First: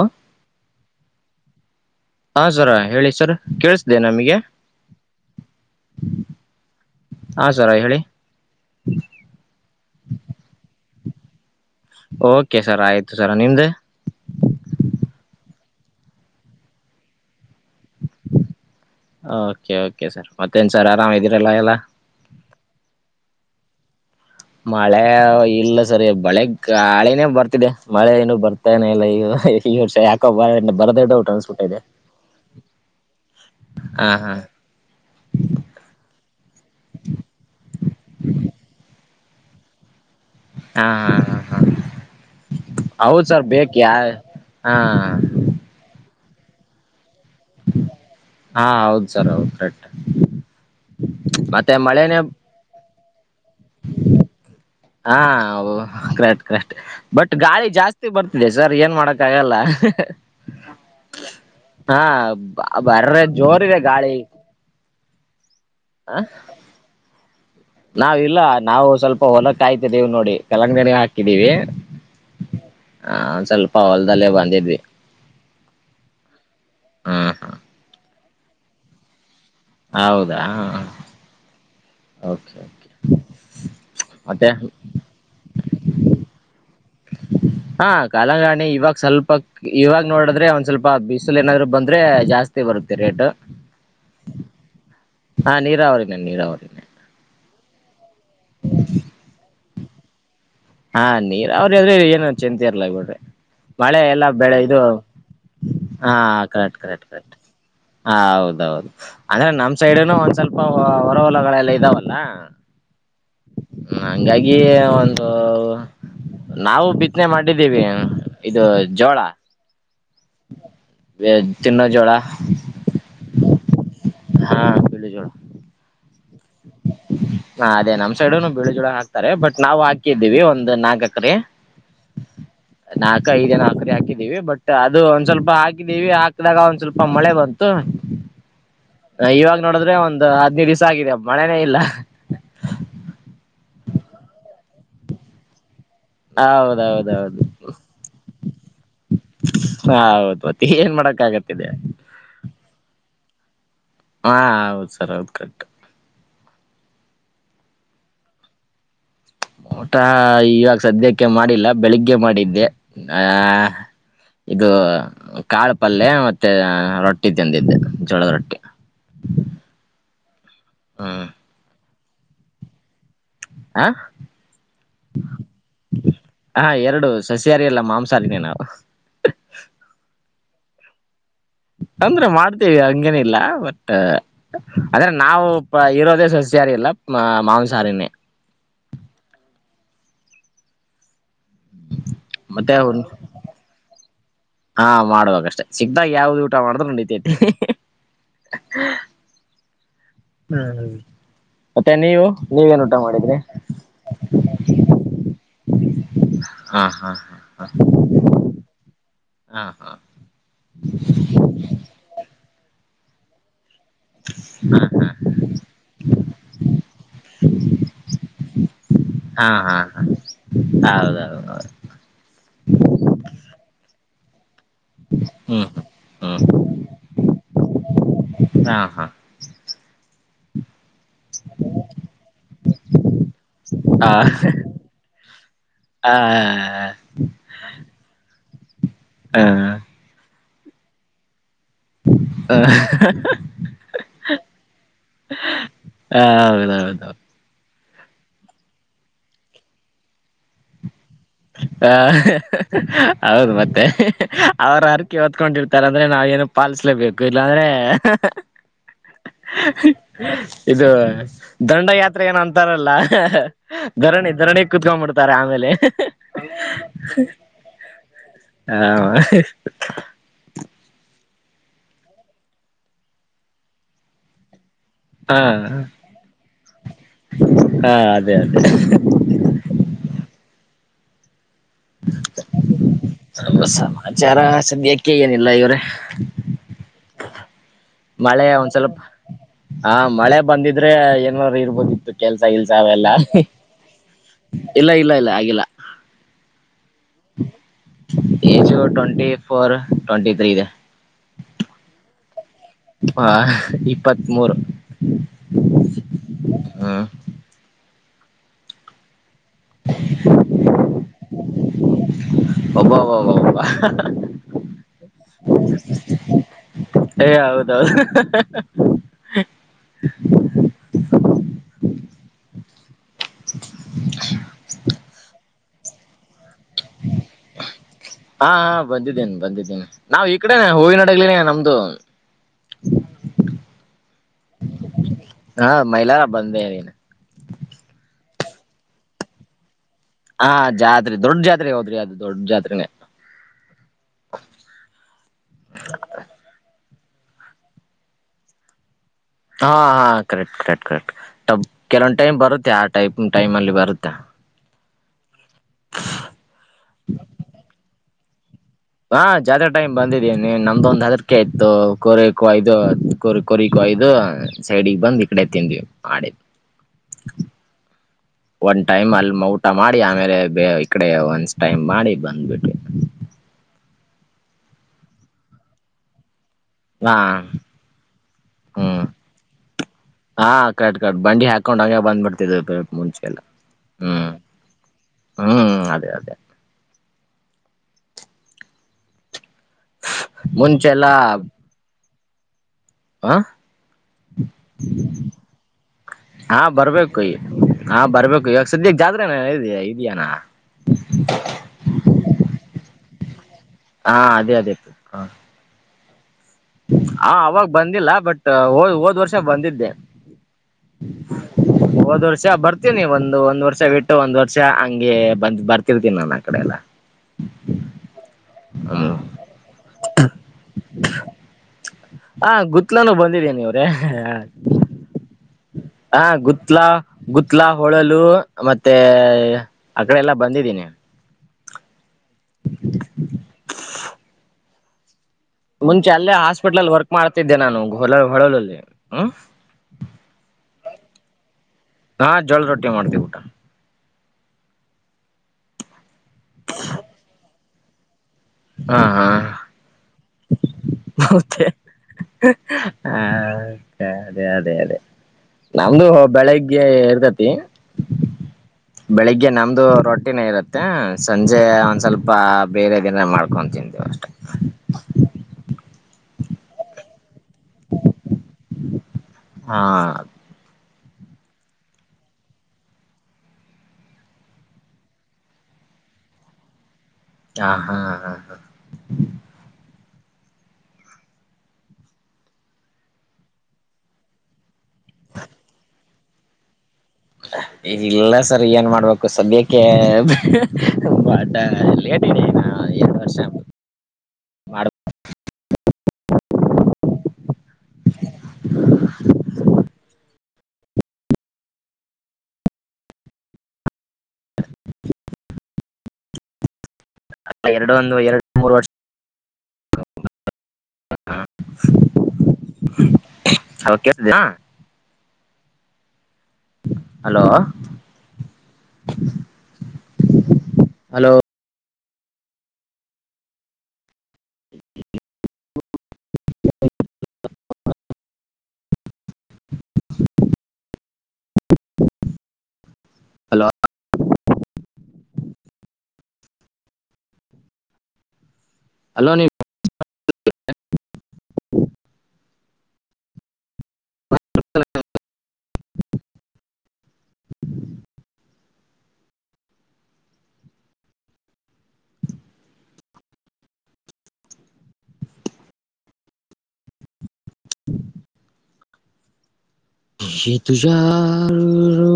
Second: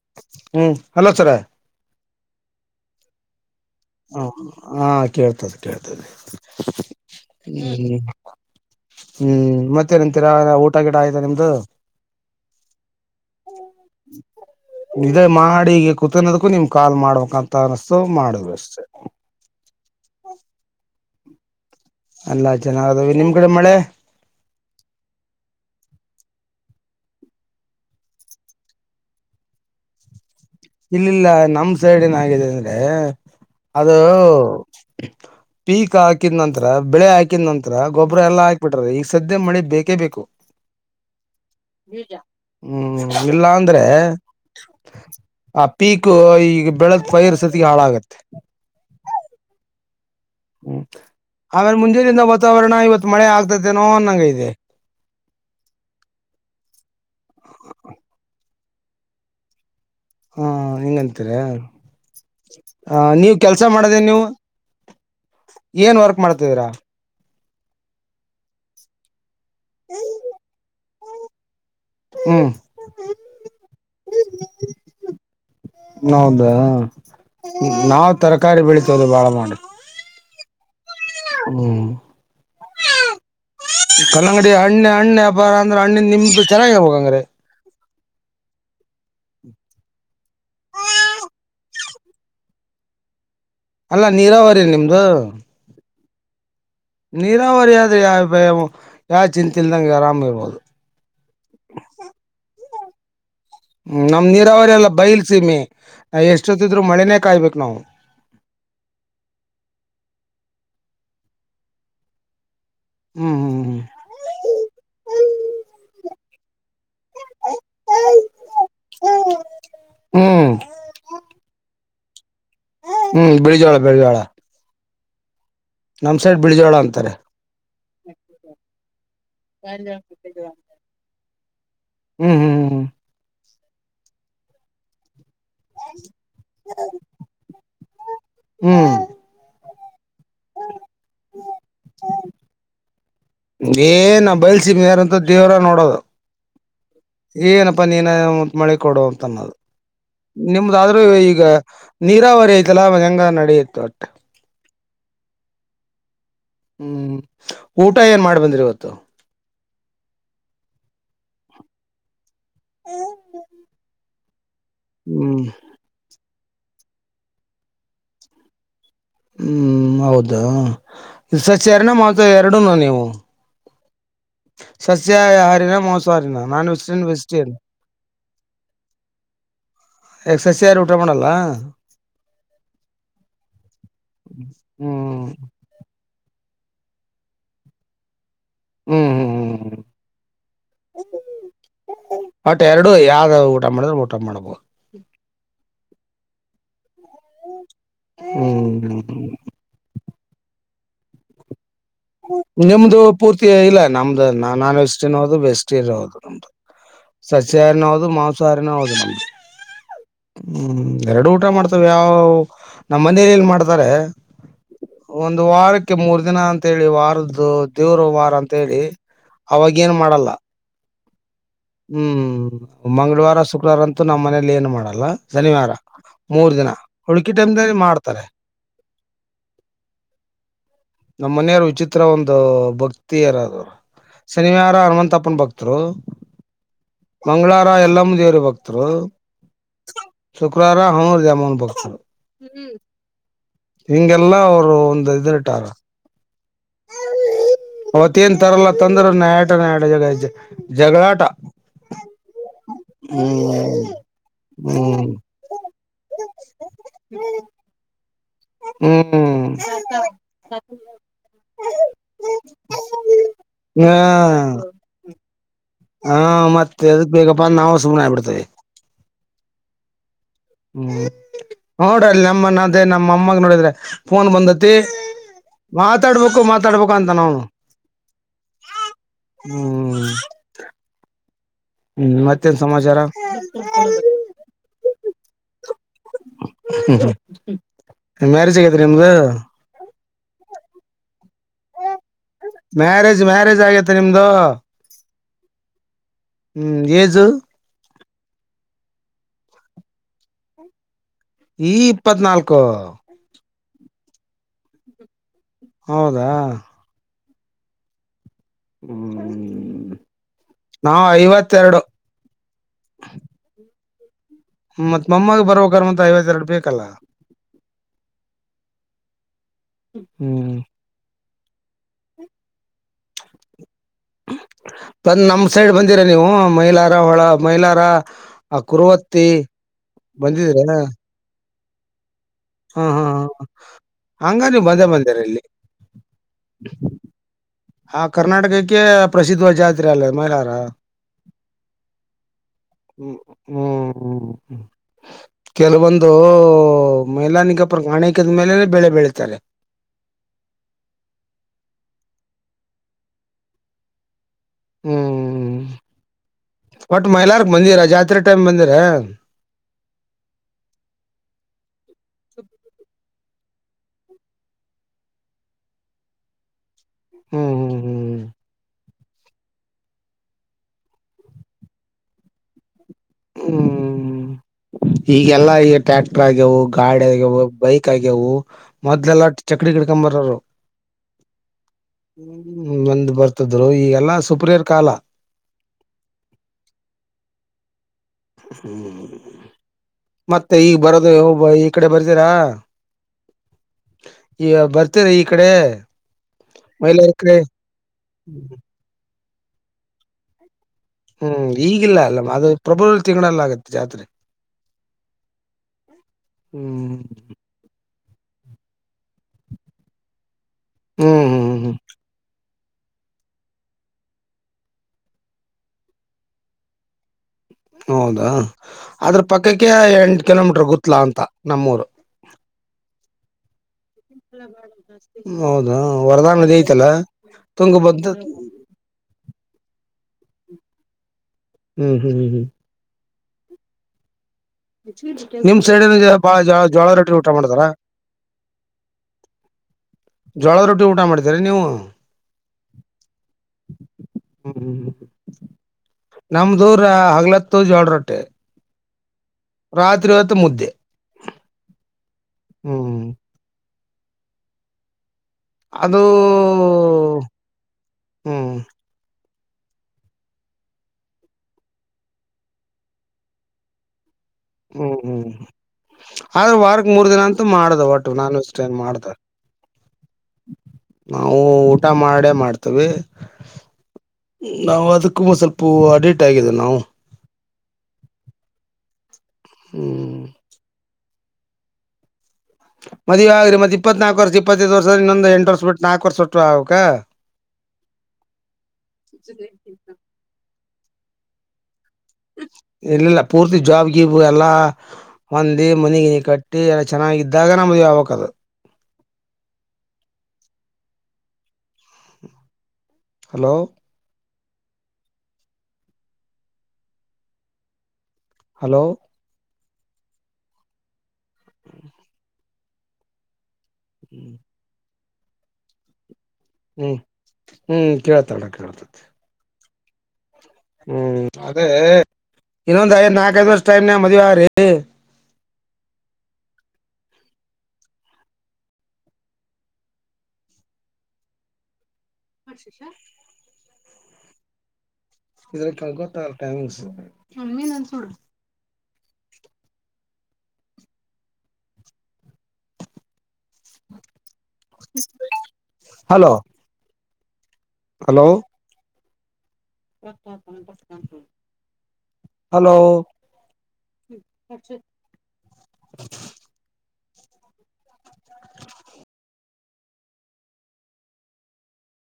Hello ಹ್ಮ್ hello sir. ಹಾ sir ಹೇಳಿ sir. ಕೇಳಿಸ್ದೆ ಹ ನಮಗೆ ಹಾ ಕೇಳ್ತದ ಕೇಳ್ತದ. ಹಾ ಹ್ಮ್ ಸರ ಹೇಳಿ ಹ್ಮ್ ಹ್ಮ್ ಮತ್ತ ಏನಂತೀರಾ ಊಟ ಗಿಟ ಆಯ್ತ ನಿಮ್ದು. ಓಕೆ ಸರ್ ಆಯ್ತು ಸರ ನಿಮ್ದು ನಿಧೆ ಮಾ [unintelligible] ಈಗ ಕುತ್ಕೊಂಡಿದ್ದಕ್ಕೂ ನಿಮ್ ಕಾಲ್ ಮಾಡಬೇಕ ಅಂತ. ಓಕೆ ಓಕೆ ಸರ್ ಮತ್ತೇನ್ ಸರ್ ಆರಾಮ್ ಇದ್ದೀರಲ್ಲ ಎಲ್ಲ. ಎಲ್ಲಾ ಚನ್ನಾಗ ಅದೇವಿ ನಿಮ್ ಕಡೆ ಮಳೆ. ಮಳೆ ಇಲ್ಲ ಸರಿ ಬಳೆ ಗಾಳೆನೇ ಬರ್ತಿದೆ ಮಳೆ ಏನು ಬರ್ತಾನ ಇಲ್ಲ ಈಗ. ಈ ಹೊರ್ಷಯಾಕ್. ಇಲ್ಲಿಲ್ಲ ನಮ ಸೈಡ್ ಏನಾಗಿದೆ ಅಂದ್ರೆ ಅದು. ಹಾ ಹಾ ಪೀಕ್ ಹಾಕಿದ ನಂತರ ಬೆಳೆ ಹಾಕಿದ ನಂತರ ಗೊಬ್ಬರ ಎಲ್ಲಾ ಹಾಕಿ ಬಿಟ್ಟಾರ ಈಗ ಸದ್ಯ ಮಳಿ ಬೇಕೇ ಬೇಕು. ಹಾ ಹಾ ಹಾ ಹಾ. ಇಲ್ಲ ಹ್ಮ್ಮ್ ಹೌದ್ ಹ್ಮ್ ಸರ್ ಇಲ್ಲಾ ಬೇಕ ಅಂದ್ರೆ ಯಾ ಹಾ ಆ. ಪೀಕು ಈಗ ಬೆಳದ ಪೈರ್ ಸತಿಗೆ ಹಾಳಾಗತ್ತೆ. ಹಾ ಹೌದು ಸರ್ ಹೌದು ಕರೆಕ್ಟ್ ಹ್ಮ್ ಮತ್ತೆ ಆಮೇಲೆ ಮುಂಜೆ ಮಳೆನೇ ದಿಂದ ವಾತಾವರಣ ಇವತ್ ಮಳೆ ಆಗ್. ಹಾ ಕರೆಕ್ಟ್ ಕರೆಕ್ಟ್ ಬಟ್. ಗಾಳಿ ಜಾಸ್ತಿ ಬರ್ತಿದೆ ಸರ್ ಏನ್ ಮಾಡಕ್ಕ ಆಗಲ್ಲ. ಹ್ಮ. ಹ ಹಿಂಗಂತೀರ ಹಾ ಆ ಬರ್ರ ನೀವ್ ಕೆಲ್ಸ ಜೋರಿದೆ ಮಾಡದ ಏನ ಗಾಳಿ ನೀವು. ಏನ್ ವರ್ಕ್ ಮಾಡ್ತಿದೀರಾ. ನಾವ ಇಲ್ಲ ನಾವು ಸ್ವಲ್ಪ ಹೊಲ ಕಾಯ್ತ ದೇವ ನೋಡಿ ಕಲಂಗಡಿ ದಣ ಹಾಕಿದೀವಿ. ಹ್ಮ್ ಹ ಸ್ವಲ್ಪ ಹೊಲ್ದಲ್ಲೇ ಬಂದಿದ್ವಿ. ನೌದ ಹ್ಮ್ ಹ್ಮ್ ನಾವ ತರಕಾರಿ ಬೆಳಿತಿದ್ದೀವಿ ಬಾಳ ಮಾಡಿ. ಹೌದಾ. ಹ್ಮ್. Okay okay. ಕಲ್ಲಂಗಡಿ ಹಣ್ಣ ಹಣ್ಣ ವ್ಯಾಪಾರ ಅಂದ್ರೆ ಹಣ್ಣಿನ ನಿಮ್ದು ಚೆನ್ನಾಗ ಇದವ ಹಂಗಾದ್ರೆ. ಹಾ ಕಾಲಂಗಾಣಿ ಇವಾಗ ಸ್ವಲ್ಪ ಇವಾಗ ನೋಡಿದ್ರೆ ಒಂದ್ ಸ್ವಲ್ಪ ಬಿಸಿಲು ಏನಾದ್ರು ಬಂದ್ರೆ ಜಾಸ್ತಿ. ಬರುತ್ತೆ ರೇಟ್. ಅಲ್ಲಾ ನೀರಾವರಿ ನಿಮ್ದು. ನನ್ ನೀರಾವರಿ. ನೀರಾವರಿ ಆದ್ರೆ ಯಾವ ಯಾವ ಚಿಂತ ಇಲ್ದಂಗೆ ಆರಾಮ ಇರ್ಬೋದು. ಹಾ ನೀರ್ ಅವ್ರದ್ರೆ ಏನ ಚಿಂತರ್ಲ ಆಗ್ಬ ಬಿಡ್ರಿ ಮಳೆ ಹ್ಮ್ ನಮ್ ಎಲ್ಲಾ ಬೆಳೆ ನೀರಾವರಿ ಇದು ಎಲ್ಲ ಬೈಲ್ಸಮಿ ಹಾ ನಾ ಕರೆಕ್ಟ್ ಎಷ್ಟೊತ್ತಿದ್ರು ಕರೆಕ್ಟ್ ಮಳೆನೇ ಕರೆಕ್ಟ್ ಕಾಯ್ಬೇಕಕ್ ನಾವು ಹ ಹೌದೌದು ಅಂದ್ರೆ ನಮ್ ಸೈಡ್ನು ಒಂದ್ ಸ್ವಲ್ಪ. ಹೊರವಲಗಳೆಲ್ಲ ಇದಾವಲ್ಲ ಹ್ಮ್ ಹ್ಮ್ ಹಂಗಾಗಿ ಒಂದ. ನಾವು ಬಿತ್ತನೆ ಮಾಡಿದ್ದೀವಿ ಇದು ಜೋಳ. ಹ್ಮ್ ಹ್ಮ್ ವೆ ತಿನ್ನೋ ಜೋಳ. ಹ್ಮ್ ಬಿಳಿಜೋಳ ಬಿಳಿಜೋಳ ಹಾ ಬಳಿ ಜೋಳ. ಕೇಳ ಅಂತಾರೆ. ಹಾ ಅದೇ ನಮ ಸೈಡ್ನು ಬಿಳಿ ಜೋಳ ಹಾಕ್ತಾರೆ ಬಟ್ ನಾವು ಹಾಕಿದ್ದೀವಿ ಒಂದ್ ನಾಕ್ ಎಕರೆ. ಹ್ಮ್ ಹ್ಮ್ ಹ್ಮ್ ನಾಲ್ಕ ಐದ ಏನೋ. ಸಕ್ರ ಹಾಕಿದೀವಿ ಬಟ್ ಅದು ಒಂದ್ ಸ್ವಲ್ಪ ಹಾಕಿದ್ದೀವಿ ಹಾಕಿದಾಗ ಒಂದ್ ಸ್ವಲ್ಪ ಮಳೆ ಬಂತು. ಹ್ಮ್ ಹ್ಮ್ ಹ ಇವಾಗ ನೋಡಿದ್ರೆ ಒಂದ್ ಹದ್ನೈದು ದಿವ್ ಆಗಿದೆ ಅಬ್ಬ ಮಳೆನೇ ಇಲ್ಲ ನೀ ನ ಬಯಲ್ಸ ಮ ಯಾರಂತ ದೇವ್ರ ನೋಡೋದು ಹೌದೌದೌದು ಏನಪ್ಪಾ ನೀನ ಮ ಮಳೆ ಕೊಡುುವ ಅಂತ ಅನ್ನೋದು ಹೌದು ಮತ್ತೆ ಏನ್ ನಿಮ್ದಾದ್ರೂ ಮಾಡಕ್ ಈಗ ಆಗತ್ತಿದೆ ನೀರಾವರಿ ಆಐ್ತಲ್ಲ ಮ ಹೆಂಗ ನಡತ್ತು ಅ ಹಾ ಹೌದು ಸರ್ ಹೌದು ಕಟ್ಟು ಹ್ಮ್ ಊಟ ಏನ್ ಮಾಡ್ಬಂದ್ರಿ ಇವತ್ತು ಊಟ ಇವಾಗ ಸದ್ಯಕ್ಕೆ ಮಾಡಿಲ್ಲ ಬೆಳಿಗ್ಗೆ ಮಾಡಿದ್ದ ದೆ ಆ ಇದು ಹ್ಮ್ ಕಾಳು ಪಲ್ೆ ಮ ಮತ್ತೆ ರೊಟ್ಟಿ ತಿಂದಿದ್ದು ಜೋಳದ ರೊಟ್ಟಿ ಹ್ಮ್ ಹೌದಾ ಹ್ಮ್ ಸಚರ್ನ ಮತ್ತು ಎರಡುನು ನೀವು ಹಾ [unintelligible] ಸಸ್ಯಹಾರಣ ಮೋಸಹಾರಿಿನ ಹಾ ನಾನ್ ವೆಜ್ಟೇನ್ ಎರಡು ವೆಜಿೇರಿನ್ ಸಸ್ಯಾಹಾರಿ ಅಲ್ಲ ಮಾಂಸಾಹಾರಿನೇ ನಾವು ಎಕ್ಸರ್ಸೈಸ್ ಯಾರು ಊಟ ಮಾಡಲ್ಲ ಅಂದ್ರೆ ಮಾಡ್ತೇವಿ ಹಂಗೇನಿಲ್ಲ ಬಟ್ ಅದ್ರೆ ಹ್ಮ್ ನಾವು ಇರೋದೇ ಸಜಾರಿ ಎಲ್ಲ ಮಾಂಸಾರನೇ ಹ ಹೊಟ್ ಮತ್ತೆ ಎರಡು ಹುನ್- ಯಾವ್ದಾವ ಊಟ ಮಾಡಿದ್ರರು ಊಟ ಮಾಡ್ಬೋದು ಸಿಗ್ದ ಯಾವ್ದ್ ಊಟ ಮಾಡಿದ್ರ ನೋಡತಿತಿ ಹ್ಮ್ ಹ್ಮ ಹ್ಮ ನಿಮ್ದು ಪೂರ್ತಿ ಇಲ್ಲ ನಮ್ದು ನಾನ್ ವೆಜ್ಟನ್ ಹೌದು ವೆಜಟೇನ್ ಹೌದು ನಮ್ದು ಹಾ ಹಾ ಸಸ್ಯಹಾರನ ಹೌದು ಮಾಂಸಹಾರನ ಹೌದು ಹಾ ಹಾ ಹ್ಮ್ ಎರಡು ಊಟ ಮಾಡ್ತವ ಯಾವ ನಮ್ಮ್ ಮನಲಿ ಏನ್ ಮಾಡ್ತಾರೆ ಒಂದು ವಾರಕ್ಕೆ ಮೂರ್ ದಿನ ಅಂತ ಅಂತೇಳಿ ವಾರದ್ದು ದೇವ್ರು ವಾರ ಅಂತ ಹೇಳೇಳಿ ಹಾ ಅವಾಗ ಹಾ ಏನ್ ಮಾಡಲ್ಲ ಹೌದೌದು ಹೌದು ಹ್ಮ್ ಮಂಗಳವಾರ ಶುಕ್ರವಾರ ಅಂತೂ ನಮ್ಮ್ ಮನೇಲಿ ಏನ್ ಮಾಡ ಮಾಡಲ್ಲ ಹ್ಮ್ ಶನಿವಾರ ಹ್ಮ್ ಮೂರ್ ದಿನ ಹುಡುಕಿ ಟೈಮಲ್ಲಿ ಮಾಡ್ತಾರೆ ಹಾ ಹಾ ನಮ್ಮ್ ಮನೆಯಾರ ವಿಚಿತ್ರ ಒಂದು ಭಕ್ತಿಯಾರದರು ಆ ಶನಿವಾರ ಹನುಮಂತಪ್ಪನ ಭಕ್ತರು ಆ ಮಂಗಳವಾರ ಎಲ್ಲ ಮುಂದೇರು ಭಕ್ತರು ಹ ಶುಕ್ರವಾರ ಹ ದಮನ್ ಬಕ್ತ ಹ ಹಿಂಗೆಲ್ಲ ಅವರು ಒಂದ್ ಹಐದಿನೆಂಟಾರ ಹ ಹೌದೌದ [unintelligible] ಅವತ್ತ ಏನ್ ತರಲ್ಲ ತಂದ್ರ ನಯ ಆಟ ನಯಾಟ ಜ ಜಗಳಾಟ ಹ ಹೌದು ಮತ್ತೆ ಹ್ಮ್ ಅವರು ಹ್ಮ್ ಅರ್ಕೆ ತ್ಕೊಂಡಿರ್ತಾರೆ ಅಂದ್ರೆ ನಾವು ಏನು ಪಾಲಿಸಲೇಬೇಕು ಇಲ್ಲಾಂದ್ರೆ ಹ್ಮ್ ಇದು ದಂಡಯಾತ್ರೆ ಏನ ಅಂತಾರಲ್ಲ ಹಾ ದಂಡ ನಿ ಇದರನೇ ಕುತ್ಕೊಂಡ್ಂಬಿತಾರೆ ಆಮೇಲೆ ಹಾ ಮತ್ತೆ ಎದಕ್ ಬೇಕಪ್ಪಾ ನಾವು ಸುಮನೆ ಆಬಿಡ್ತೇವಿ ಹ ಹ್ಮ್ ನೋಡಲ್ಲಿ ನಮ್ಮ ಅದೇ ನಮ್ಮ ಅಮ್ಮಾಗ ನೋಡಿದ್ರೆ ಫೋನ್ ಬಂದ ಮ ಹಾ ಮಾತಾಡ್ಬೇಕು ಮಾತಾಡ್ಬೇಕು ಅಂತ ನನು ಅದೇ ಅದೇ ಹ್ಮ್ ಹ್ಮ್ ಮತ್ತೇನ್ ಸಮಾಚಾರ ನಮ್ಮ ಸಮಾಚಾರ ಸ ಕ್ಕೆ ಏನಿಲ್ಲ ಇವರೆ ಹ ಮ್ಯಾರೇಜ್ ಆಗೈತ್ರಿ ಸ್ವಲ್ಪ ನಿಮ್ದ ಹ ಮಳೆ ಬಂದಿದ್ರೆ ಹು ರಿ ಇರ್ಬೇಕಿತ್ತು ಕೆಲ್ಸ ಗಿಲ್ಸ ಅವೆಲ್ಲ ಮ್ಯಾರೇಜ್ ಮ್ಯಾರೇಜ್ ಆಗೈತೆ ನಿಮ್ದು ಇಲ್ಲ ಇಲ್ಲ ಇಲ್ಲ ಆಗಿಲ್ಲ ಹು age age twenty four twenty three ಇದೆ ಈ ಇಪ್ಪತ್ನಾಲ್ಕ ಪ್ಚ್ ಹ್ಹ ಇಪ್ಪತ್ತ್ ಮೂೂರು ಹೌದಾ ಹು ನಾವು ಐವತ್ತೆರಡು ಅಬ್ಬಾಬ್ಬಾ ಬ್ಬಾ ಹ್ಹ ಮತ್ ಮೊಮ್ಮಗ್ ಬರ್ಬೇಕಾರ ಮತ್ ಐವತ್ತೆರಡು ಬೇಕಲ್ಲ ಹಕ್ ಎ ಹೌದು ಹೌದು ಹಹ್ಹ್ ಹ ಹು ಪ್ಚ್ ಹಕು ಬಂದ್ ನಮ್ಮ ಸೈಡ್ ಬಂದಿರಾ ನೀವು ಮೈಲಾರಾ ಹೊಳಾ ಮೈಲಾರಾ ಹಾ ಆ ಹಾ ಕುರುವತ್ತಿ ಬಂದಿದ್ದೇನೆ ಬಂದಿದ್ದೇನೆ ನಾವ್ ಈ ಕಡೆನೆ ಬಂದಿದೀರೆನ ಹೂವಿನಡಗ್ಲಿನೇ ನಮ್ದು ಹ ಹ ಹ ಹಂಗಾರ ನೀವು ಬಂದೆ ಬಂದಿರಿ ಇಲ್ಲಿ ಹಾ ಮೈಲಾರ ಬಂದೇ ಇದೀನಿ ಹಾ ಕರ್ನಾಟಕಕ್ಕೆ ಪ್ರಸಿದ್ಧ ವಾದ ಜಾತಿ ಹಾ ಜಾತ್ರಿ ದೊಡ್ಡ ಜಾತ್ರಿ ಹೋದ್ರಿ ಅದು ದೊಡ್ಡ ಜಾತ್ರಿ ಹು ಹು ಹು ಕೆಲವೊಂದು ಮೇಲಾನಿಕ ಪ್ರಾನೇಕದಮೇಲೆ ಬೆಳೆ ಬೆಳೆ ಹಾ ಹಾ ಕರೆಕ್ಟ್ ಕರೆಕ್ಟ್ ಕರೆಕ್ಟ್ ತಮ್ ಕೆಲೊಂದು ಟೈಮ್ ಬರುತ್ತೆ ಆ ಟೈಪ್ ಟೈಮ್ ಅಲ್ಲಿ ಬರುತ್ತೆ ಹು ಹು ಒಟ್ ಮೈಲಾರ್ಕ್ ಬಂದಿರಾ ಜಾತ್ರಿ ಟೈಮ್ ಬಂದಿರಾ ಹಾ ಜಾತ್ರೆ ಟೈಮ್ ಬಂದಿದೀನೆ ನಮ್ಮದು ಒಂದ ಅದರಕೆ ಇತ್ತು ಕೋರಿಕೋ ಇದು ಕುರಿ ಕುರಿಕೋಯ್ದ ಸೈಡಿಗೆ ಬಂದ್ ಈ ಕಡೆ ತಿಂದ್ವಿ ಮಾಡಿ ಪ್ಚ್ ಹ್ಮ್ ಹ್ಮ್ ಒನ್ ಟೈಮ್ ಅಲ್ಲಿ ಊಟ ಮಾಡಿ ಆಮೇಲೆ ಈ ಕಡೆ ಒನ್ಸ ಟೈಮ್ ಮಾಡಿ ಬಂದ್ಬಿಟ್ವಿ ಹು ಈಗೆಲ್ಲಾ ಈಗ ಟ್ಯಾಕ್ಟರ್ ಆಗ್ಯಾವು ಗಾಡಿ ಹಾ ಆಗ್ಯವು ಬೈಕ್ ಆಗ್ಯಾವು ಹ್ಮ್ ಮೊದ್ಲೆಲ್ಲ ಚಕ್ಕಡಿ ಕಡ್ಕೊಂಬರರು ಹಾ ಕರೆಕ್ಟ್ ಕರೆಕ್ಟ್ ಬಂಡಿ ಹಾಕೊಂಡ್ ಹಂಗೆ ಹು ಬಂದ್ಬಿಡ್ತಿದ್ವಿ ಒಂದ್ ಮುಂಚೆ ಬರ್ತದ್ರು ಈಗೆಲ್ಲಾ ಸುಪ್ರಿಯರ್ ಕಾಲ ಹು ಅದೇ ಅದೇ ಹು ಹು ಮತ್ತೆ ಈಗ ಮುಂಚೆ ಬರೋದುವು ಈ ಕಡೆ ಬರ್ತೀರಾ ಆ ಪ್ಚ್ ಯ ಬರ್ತೀರ ಈ ಕಡೆ ಹಾ ಮೈಲಾರ ಬರ್ಬೇಕು ಕಡೆ ಇಗ ಹಾ ಬರ್ಬೇಕು ಇಸತಿ ಸದ್ಯಕ್ಕೆ ಜಾತ್ರೆನಾ ಇದ್ಯಾಯ ಅಣ್ಣಾ ಹು ಈಗಿಲ್ಲ ಅಲ್ಲ ಅದು ಫೇಬ್ರುವರಿ ತಿಂಗಳಲ್ಲ ಆಗುತ್ತೆ ಹಾ ಅದೇ ಅದೇ ಹಾ ಹ್ಮ್ ಹಾ ಅವಾಗ ಬಂದಿಲ್ಲ ಬಟ್ ಹೋದ ಹೋದ್ ವರ್ಷ ಬಂದಿದ್ದೆ ಹು ಹು ಹು ಹು ಹು ಸ ಬರ್ತೀನಿ ಒಂದು ಒಂದ್ ವರ್ಷ ಬಿಟ್ಟು ಒಂದ್ ವರ್ಷ ಹಂಗೆ ಬಂದ್ ಬರ್ತಿವಿ ನಾ ಆ ಕಡೆ ಎಲ್ಲ ಹಕು ಹೌದಾ ಹ ಹ್ಮ್ ಅದ್ರ ಪಕ್ಕಕ್ಕೆ ಎಂಟ ಕಿಲೋಮೀಟರ್ ಗೊತ್ಲಾ ಅಂತ ನಮ್ಮೂರು ಹಾ ಗೂತ್ಲಾನು ಬಂದಿದೆನಿವ ಹೌದಾ ಹಾ ವರದಾನ ನದಿ ಗತ್ಲಾ ಐತಲ್ಲ ಗತ್ಲಾ ತುಂಗಭದ್ರ ಹೊಳಲು ಮತ್ತೆ ಅಕಡೆ ಎಲ್ಲಾ ಬಂದಿನಿ ಹು ಹು ಹು ಮಚಲಿ ಮೇ ನಿಮ್ಮ ಸೈಡಿದಾಗ ಮುಂಚೆ ಅಲ್ಲೇ ಬಾಳ ಹಾಸ್ಪಿಟ್ಲಲ್ಲಿ ಜೋಳದ ವರ್ಕ್ ರೊಟ್ಟಿ ಊಟ ಮಾಡ್ತಿದ್ದೆ ಮಾಡತಾರಾ ನಾನು ಹೊಲ ಹೊಳಲಲ್ಲಿ ಹ್ಮ್ ಜೋಳದ ರೊಟ್ಟಿ ಊಟ ಮಾಡ್ತೀರೆನ್ ನೀವು ಹು ಹಾ ಜೋಳದ ರೊಟ್ಟಿ ಮಾಡ್ತೀವಿ ಊಟ ಹು ಹು ಹು ನಮ್ದೂರ ಹಗ್ಲತ್ತು ಜೋಳ ರೊಟ್ಟೆ ಹಾ ಹಾ ಆ ಹತ್ತು ಮುದ್ದೆ ಮುದ್ದೆ ಹ್ಮ್ ಹ ಅದು ನಮ್ದು ಬೆಳಿಗ್ಗೆ ಇರ್ತತಿ ಹ್ಮ್ ಬೆಳಗ್ಗೆ ಗೆ ನಮ್ದು ರೊಟ್ಟಿನೇ ಇರುತ್ತೆ ಸಂಜೆ ಒಂದ್ ಸ್ವಲ್ಪ ಬೇರೆದೇನ ಮಾಡ್ಕೊತಿಂತೇವ ಅಷ್ಟೆ ಹ್ಮ್ ಹ್ಮ್ ಆದ್ರೆ ವಾರಕ್ ಮೂರ್ ದಿನ ಅಂತೂ ಮಾಡ್ದ ಒಟ್ಟು ನಾನ್ ವೆಗೆಟೀರಿಯನ್ ಮಾಡ್ದ ಹಾ ನಾವು ಊಟ ಮಾಡೇ ಮಾಡ್ತಿವಿ ನಾವು ಅದಕ್ಕು ಸ್ವಲ್ಪ ಅಡಿಟ್ ಆಗಿದೆ ನಾವು ಹಾ ಹಾ ಹಾ ಹಾ ಹ್ಮ್ ಮದುವೆ ಆದ್ರೆ ಮತ್ತೆ ಇಪ್ಪತ್ನಾಲ್ಕ್ ವರ್ಷ ಇಪ್ಪತ್ತೈದು ವರ್ಷದ ಇನ್ನೊಂದು ಎಂಟ ವರ್ಷ ಬಿಟ್ಟ ನಾಕ್ ವರ್ಷ ಬಿಟ್ಟ ಆಗ್ಬೇಕಾ ಇಲ್ಲ ಸರ್ ಏನ್ ಮಾಡ್ಬೇಕು ಸದ್ಯಕ್ಕೆ ಪಾಟ ಇಲ್ಲ ಪೂರ್ತಿ ಜಾಬ್ ಗಿಬ್ ಎಲ್ಲಾ ಮಾಡ ಒಂದ ಮನೆ ಗಿನಿ ಕಟ್ಟಿ ಎಲ್ಲ ಚೆನ್ನಾಗಿದ್ದಾಗಾನ ಮದ್ವೆ ಆಗಬೇಕ್ ಅದು ಹಲೋ ಎರಡ ಒಂದು ಎರಡು ಮೂರು ಹಲೋ ವರ್ಷ ಹ [inaudible] ಹಲೋ ಕೇಳ್ಸ್ತಾದೀಯ ಹ್ಮ್ ಹಲೋ ಹ್ಮ್ ಕೇಳುತ್ ಅಣ್ಣ ಕೇಳ್ತಾತಿ ಹ್ಮ್ ಹಲೋ ಅದೇ ಇನ್ನೊಂದು ಐದು ನಾಕೈಐದು ವರ್ಷ ಟೈಮನಾಗ್ ಮದ್ವೆ ಅಗ್ರಿ ಸಷ [unintelligible] ಹಲೋ ಇದ್ರ ಕಳ್ಕೊತಟೈಂಗ್ [unintelligible] ಹಲೋ ನೀವ್ ಹಲೋ ಹಲೋ ಪ್ರತ್ಯಪ ಪಷ್ಟಕ [unintelligible] ಹಲೋ ಏ ತುಜರೂ